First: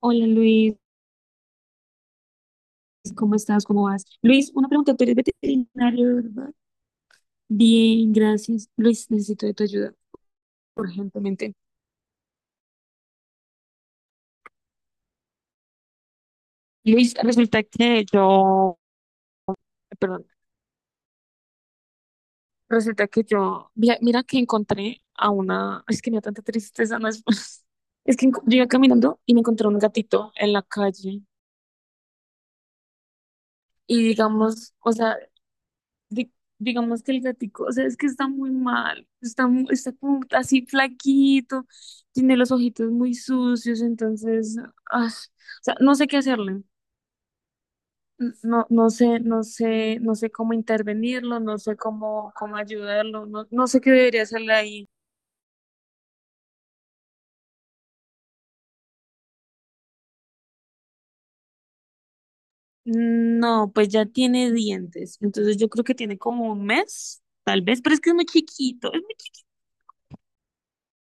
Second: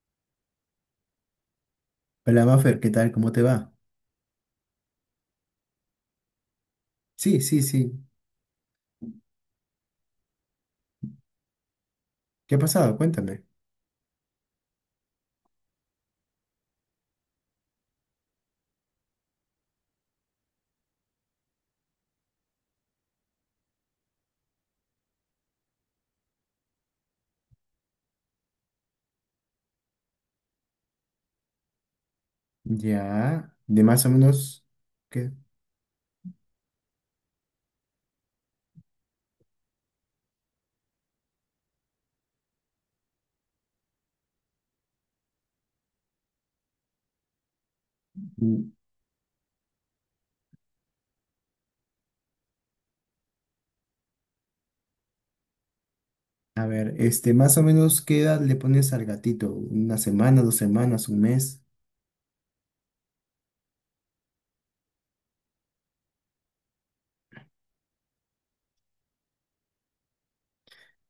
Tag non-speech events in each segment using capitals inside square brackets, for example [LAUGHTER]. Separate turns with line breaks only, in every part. Hola, Luis,
Hola, Maffer, ¿qué tal? ¿Cómo
¿cómo
te
estás?
va?
¿Cómo vas? Luis, una pregunta, tú eres veterinario, ¿verdad?
Sí, sí, sí.
Bien, gracias. Luis, necesito de tu ayuda urgentemente.
¿Qué ha pasado? Cuéntame.
Luis, resulta que yo, perdón, resulta que yo, mira, mira que encontré a una, es que me da tanta tristeza, no es, [LAUGHS] yo iba caminando y me encontré un gatito en la calle
Ya, de
y
más o menos,
digamos, o sea,
¿qué?
di- digamos que el gatico, o sea, es que está muy mal, está, está como así flaquito, tiene los ojitos muy sucios, entonces, o sea, no sé qué hacerle, no,
Mm.
no sé, no sé, no sé cómo intervenirlo, no sé cómo, cómo ayudarlo, no, no sé qué debería hacerle ahí.
A ver, más o menos, ¿qué edad le pones al gatito? ¿Una semana, dos semanas, un mes?
No, pues ya tiene dientes, entonces yo creo que tiene como un mes, tal vez, pero es que es muy chiquito, es muy chiquito.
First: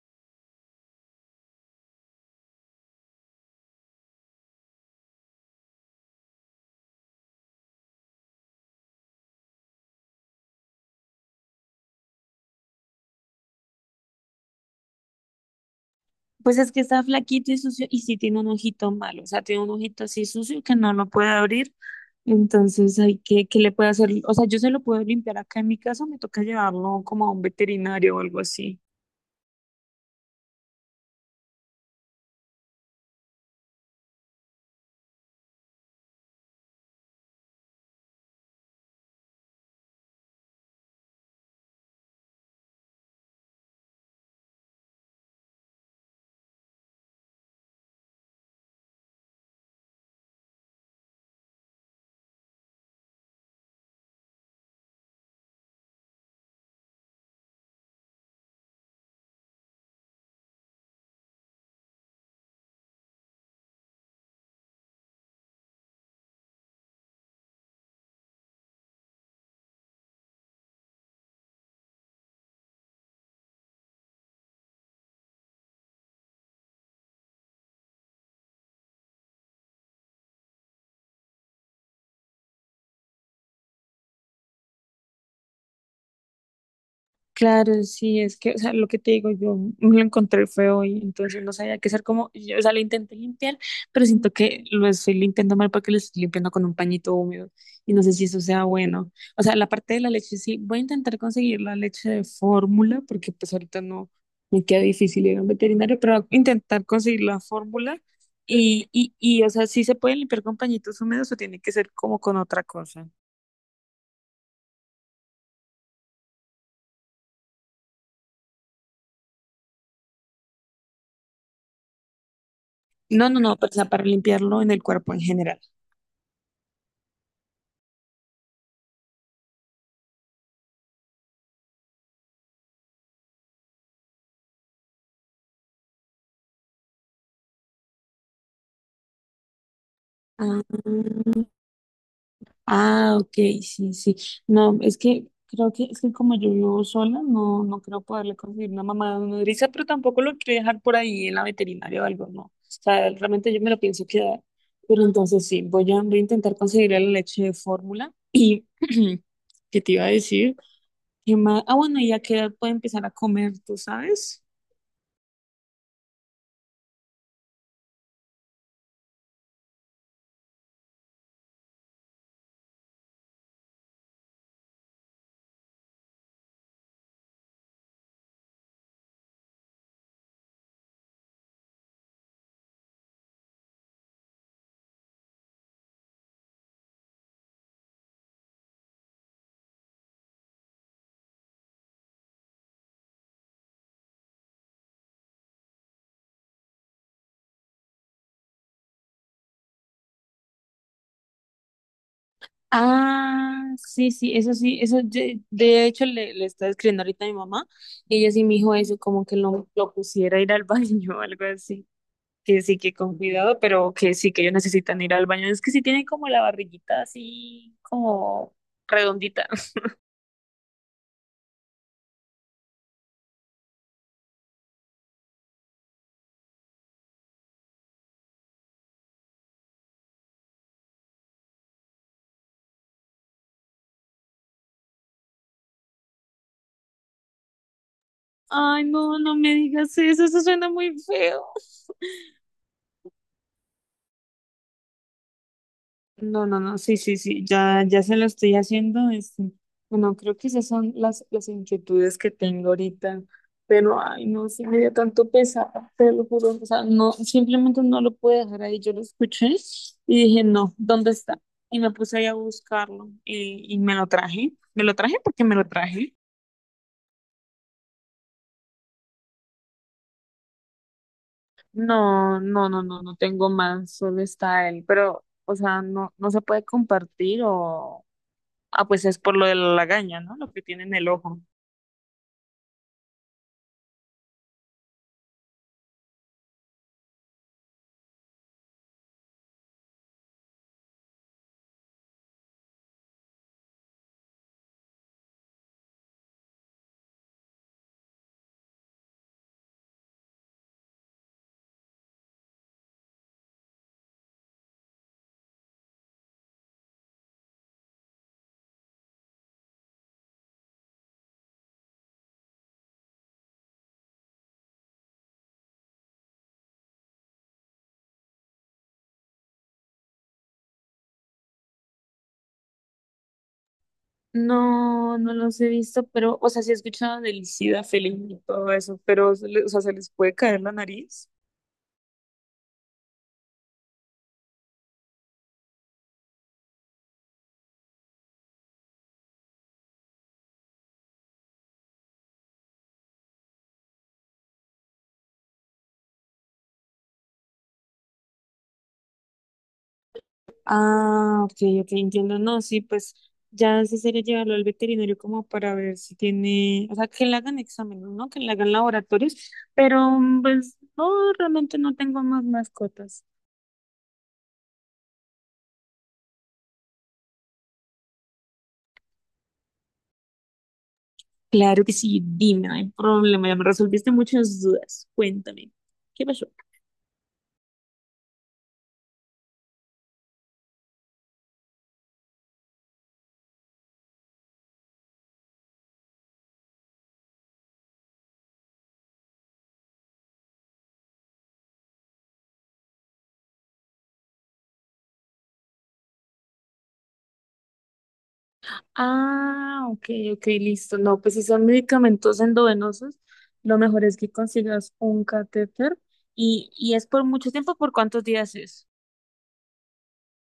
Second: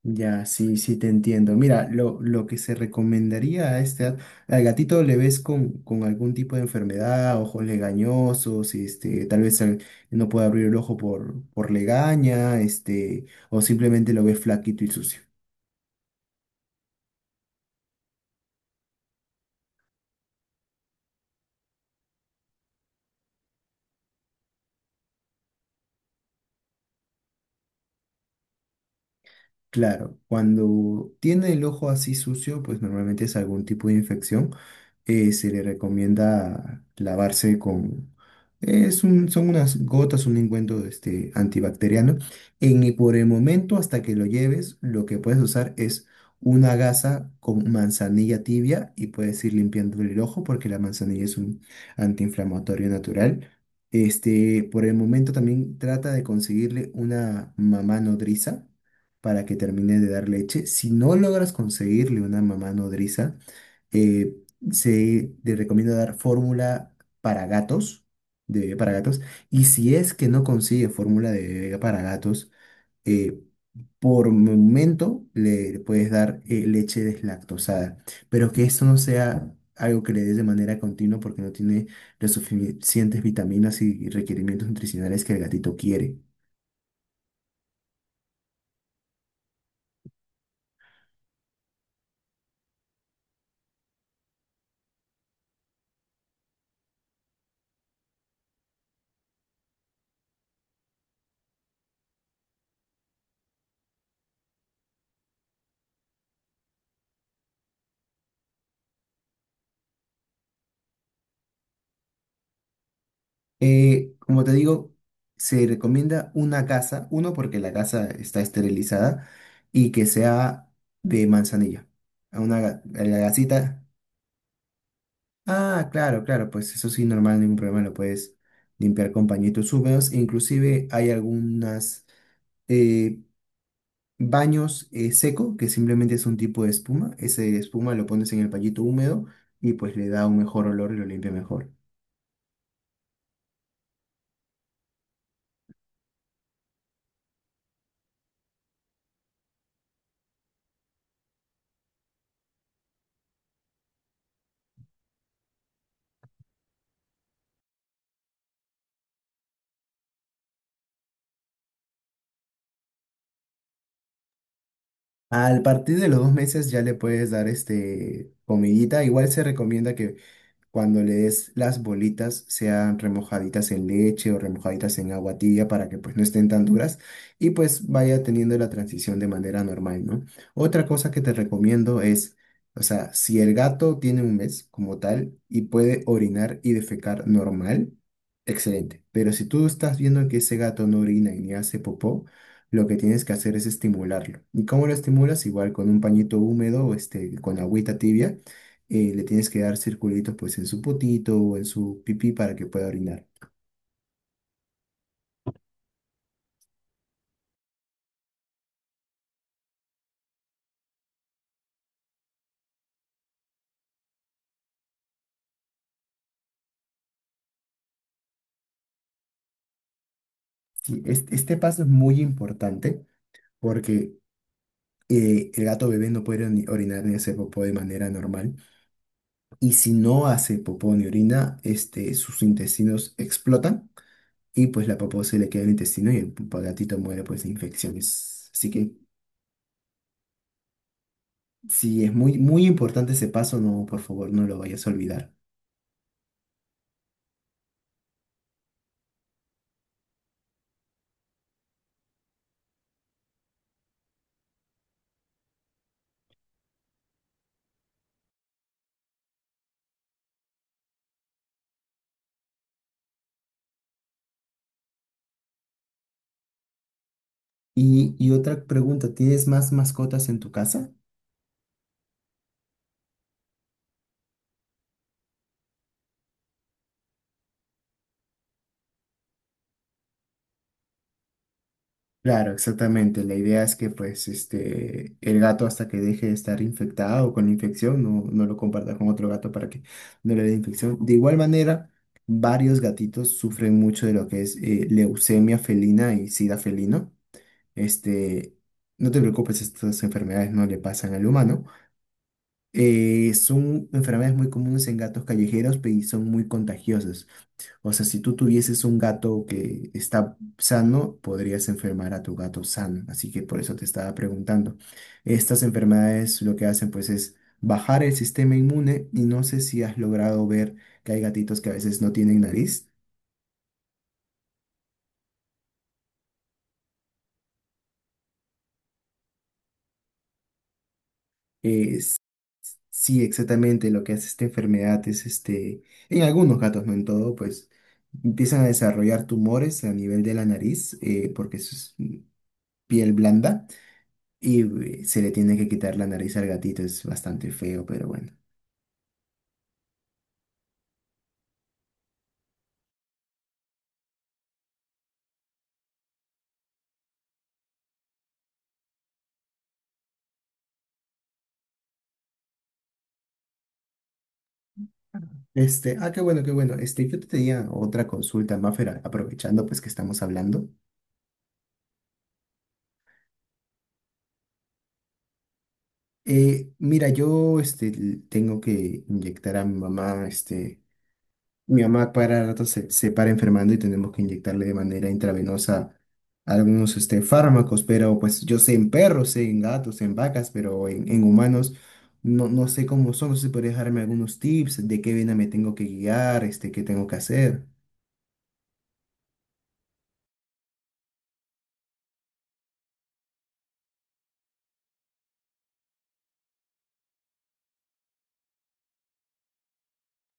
Ya, sí, sí te entiendo. Mira, lo que se recomendaría a al gatito le ves con algún tipo de enfermedad, ojos legañosos, tal vez no puede abrir el ojo por legaña, este, o simplemente lo ves flaquito y sucio.
Pues es que está flaquito y sucio y sí tiene un ojito malo, o sea, tiene un ojito así sucio que no lo puede abrir, entonces hay que, ¿qué le puede hacer? O sea, yo se lo puedo limpiar acá en mi casa, me toca llevarlo como a un veterinario o algo así.
Claro, cuando tiene el ojo así sucio, pues normalmente es algún tipo de infección. Se le recomienda lavarse con... Son unas gotas, un engüento este, antibacteriano. Y por el momento, hasta que lo lleves, lo que puedes usar es una gasa con manzanilla tibia y puedes ir limpiando el ojo porque la manzanilla es un antiinflamatorio natural. Este, por el momento también trata de conseguirle una mamá nodriza para que termine de dar leche. Si no logras conseguirle una mamá nodriza, eh, se le recomienda dar fórmula para gatos, de bebé para gatos. Y si es que no consigue fórmula de bebé para gatos, eh, por momento le puedes dar leche deslactosada. Pero que esto no sea algo que le des de manera continua porque no tiene las suficientes vitaminas y requerimientos nutricionales que el gatito quiere.
Claro, sí, es que, o sea, lo que te digo, yo me lo encontré feo y entonces no sabía qué hacer como, yo, o sea, lo intenté limpiar, pero siento que lo estoy limpiando mal porque lo estoy limpiando con un pañito húmedo y no sé si eso sea bueno. O sea, la parte de la leche sí, voy a intentar conseguir la leche de fórmula porque pues ahorita no me queda difícil ir a un veterinario, pero voy a intentar conseguir la fórmula y, o sea, sí se puede limpiar con pañitos húmedos o tiene que ser como con otra cosa.
Como te digo, se recomienda una casa, uno porque la casa está esterilizada y que sea de manzanilla. A a la
No, no, no, o
gasita.
sea, para limpiarlo en el cuerpo en general.
Ah, claro, claro, pues eso sí, normal, ningún problema, lo puedes limpiar con pañitos húmedos. Inclusive hay algunas eh, baños seco, que simplemente es un tipo de espuma. Ese espuma lo pones en el pañito húmedo y pues le da un
Ah,
mejor olor y lo limpia mejor.
ah, ok, sí, sí. No, es que creo que es que como yo vivo sola, no, no creo poderle conseguir una mamá nodriza, pero tampoco lo quiero dejar por ahí en la veterinaria o algo, no. O sea, realmente yo me lo pienso quedar. Pero entonces sí, voy a intentar conseguir la leche de fórmula. Y [CLEARS THROAT] ¿qué te iba a decir? ¿Qué más? Ah, bueno, ya que puede empezar a comer, ¿tú sabes?
Al partir de los dos meses ya le puedes dar este comidita. Igual se recomienda que cuando le des las bolitas sean remojaditas en leche o remojaditas en agua tibia para que pues no estén tan duras y pues vaya teniendo la transición de manera normal, ¿no? Otra cosa que te recomiendo es, o sea, si el gato tiene un mes como tal y puede orinar y defecar normal, excelente. Pero si tú estás viendo que ese gato no orina y ni hace popó, lo que tienes que hacer es estimularlo. ¿Y cómo lo estimulas? Igual con un pañito húmedo, este, con agüita tibia le tienes que dar circulitos pues en su potito o en su pipí para que pueda orinar.
Ah, sí, sí, eso de hecho le estaba escribiendo ahorita a mi mamá y ella sí me dijo eso, como que lo pusiera a ir al [LAUGHS] baño o algo así, que sí, que con cuidado, pero que sí, que ellos necesitan ir al baño, es que sí tienen como la barriguita así como redondita. [LAUGHS]
Sí, este paso es muy importante porque el gato bebé no puede orinar ni hacer popó de manera normal y si no hace popó ni orina, este, sus intestinos explotan y pues la popó se le queda en el intestino y el gatito muere pues de infecciones. Así
Ay,
que
no, no me digas eso, eso suena muy feo.
sí, es muy, muy importante ese paso, no, por favor, no lo vayas a olvidar.
No, no, no, sí, sí, sí, ya, ya se lo estoy haciendo. Este, bueno, creo que esas son las inquietudes que tengo ahorita, pero ay, no, sí me dio tanto pesar, te lo juro. O sea, no, simplemente no lo pude dejar ahí. Yo lo escuché y dije, no, ¿dónde está? Y me puse ahí a buscarlo y me lo traje. Me lo traje porque me lo traje.
Y otra pregunta, ¿tienes más mascotas en tu casa?
No, no, no, no, no tengo más, solo está él, pero, o sea, no, no se puede compartir o, ah, pues es por lo de la lagaña, ¿no? Lo que tiene en el ojo.
Claro, exactamente. La idea es que pues este el gato hasta que deje de estar infectado o con la infección no, no lo comparta con otro gato para que no le dé infección. De igual manera, varios gatitos sufren mucho de lo que es leucemia felina y sida felino. Este, no te preocupes, estas enfermedades no le pasan al humano. Son enfermedades muy comunes en gatos callejeros y son muy contagiosas. O sea, si tú tuvieses un gato que está sano, podrías enfermar a tu gato sano. Así que por eso te estaba preguntando. Estas enfermedades lo que hacen pues es bajar el sistema inmune y no sé si has logrado ver que hay gatitos que a veces no tienen nariz.
No, no los he visto, pero, o sea, sí he escuchado del ISIDA feliz y todo eso, pero, o sea, se les puede caer la nariz.
Es- sí, exactamente lo que hace esta enfermedad es este, en algunos gatos, no en todo, pues empiezan a desarrollar tumores a nivel de la nariz porque es piel blanda. Y se le tiene que quitar la nariz al gatito, es bastante feo, pero bueno.
Ah, ok, ok, entiendo. No, sí, pues ya sí sería llevarlo al veterinario como para ver si tiene, o sea, que le hagan exámenes, ¿no? Que le hagan laboratorios, pero mm, pues no, realmente no tengo más mascotas.
Este, ah, qué bueno, qué bueno. Este, yo te tenía otra consulta, Maffer, aprovechando pues que estamos hablando.
Claro que sí, dime, no hay problema, ya me resolviste muchas dudas. Cuéntame, ¿qué pasó?
Mira, yo este, tengo que inyectar a mi mamá este, mi mamá para rato se para enfermando y tenemos que inyectarle de manera intravenosa algunos este, fármacos, pero pues yo sé en perros, sé en gatos, en vacas, pero en humanos no, no sé cómo son, no sé si podría dejarme algunos tips de qué vena me tengo que guiar, este, qué tengo que hacer.
Ah, ok, ok, listo. No, pues si son medicamentos endovenosos, lo mejor es que consigas un catéter y es por mucho tiempo, ¿por cuántos días es?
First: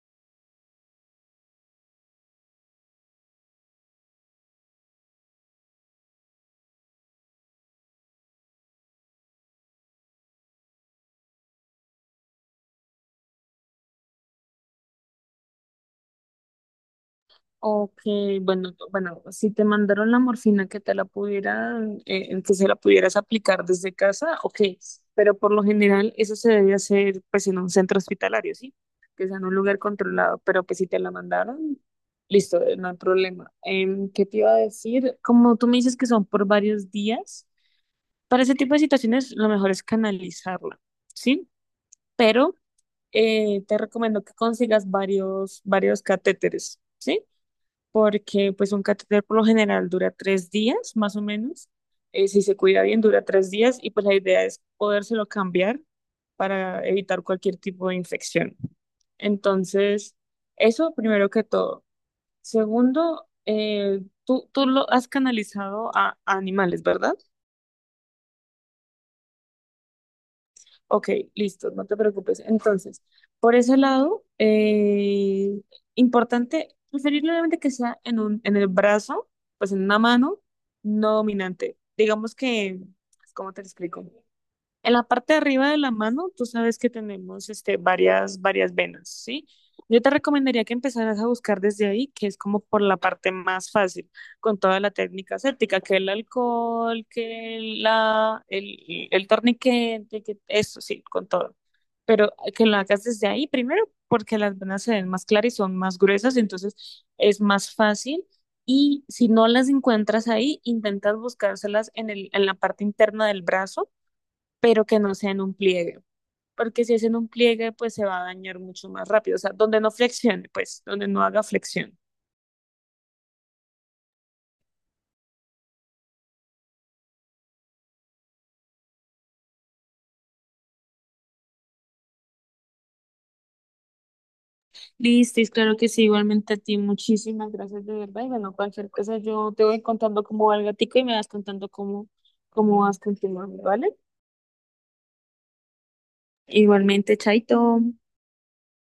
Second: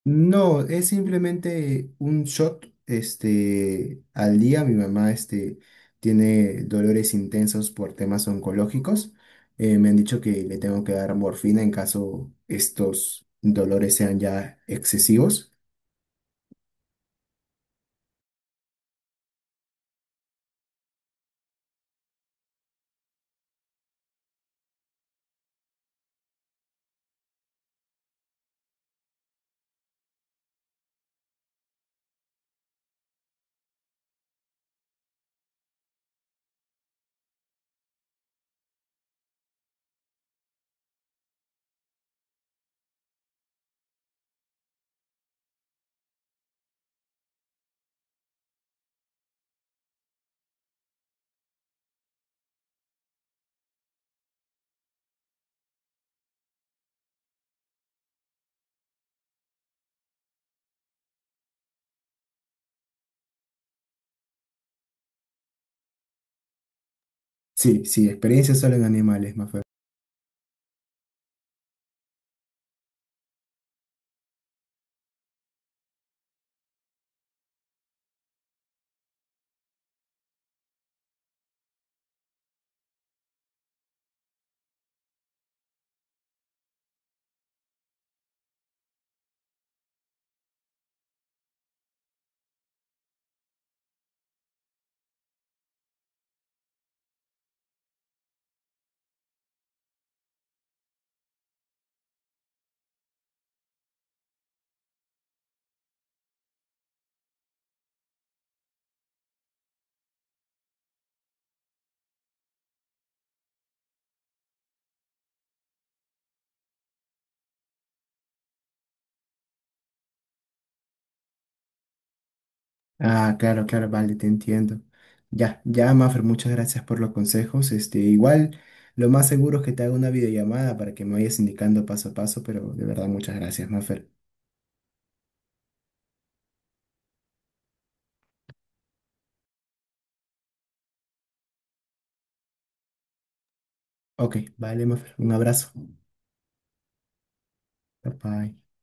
No, es simplemente un shot, este, al día. Mi mamá, este, tiene dolores intensos por temas oncológicos. Me han dicho que le tengo que dar morfina en caso estos dolores sean ya excesivos.
Ok, bueno, bueno, si te mandaron la morfina que te la pudieran, en que se la pudieras aplicar desde casa, ok, pero por lo general eso se debe hacer pues en un centro hospitalario, ¿sí? Que sea en un lugar controlado, pero pues si te la mandaron, listo, no hay problema. Em, ¿qué te iba a decir? Como tú me dices que son por varios días, para ese tipo de situaciones lo mejor es canalizarla, ¿sí? Pero te recomiendo que consigas varios catéteres. ¿Sí? Porque pues un catéter por lo general dura tres días, más o menos. Si se cuida bien, dura tres días y pues la idea es podérselo cambiar para evitar cualquier tipo de infección. Entonces, eso primero que todo. Segundo, tú lo has canalizado a animales, ¿verdad?
Sí, sí, experiencia solo en animales, Mafer.
Ok, listo, no te preocupes. Entonces, por ese lado, importante, preferiblemente que sea en en el brazo, pues en una mano no dominante. Digamos que, ¿cómo te lo explico? En la parte de arriba de la mano, tú sabes que tenemos este, varias venas, ¿sí? Yo te recomendaría que empezaras a buscar desde ahí, que es como por la parte más fácil, con toda la técnica aséptica, que el alcohol, que la, el torniquete, que eso, sí, con todo. Pero que lo hagas desde ahí primero, porque las venas se ven más claras y son más gruesas, entonces es más fácil. Y si no las encuentras ahí, intentas buscárselas en el, en la parte interna del brazo, pero que no sea en un pliegue, porque si es en un pliegue, pues se va a dañar mucho más rápido, o sea, donde no flexione, pues, donde no haga flexión.
Ah, claro, claro, vale, te entiendo. Ya, ya, Mafer, muchas gracias por los consejos. Este, igual, lo más seguro es que te haga una videollamada para que me vayas indicando paso a paso, pero de verdad, muchas gracias, Mafer.
Listo, es claro que sí, igualmente a ti, muchísimas gracias de verdad, y bueno, cualquier cosa yo te voy contando cómo va el gatico y me vas contando cómo, cómo vas continuando, ¿vale?
Ok, vale, Mafer, un abrazo.
Igualmente, Chaito.
Bye bye.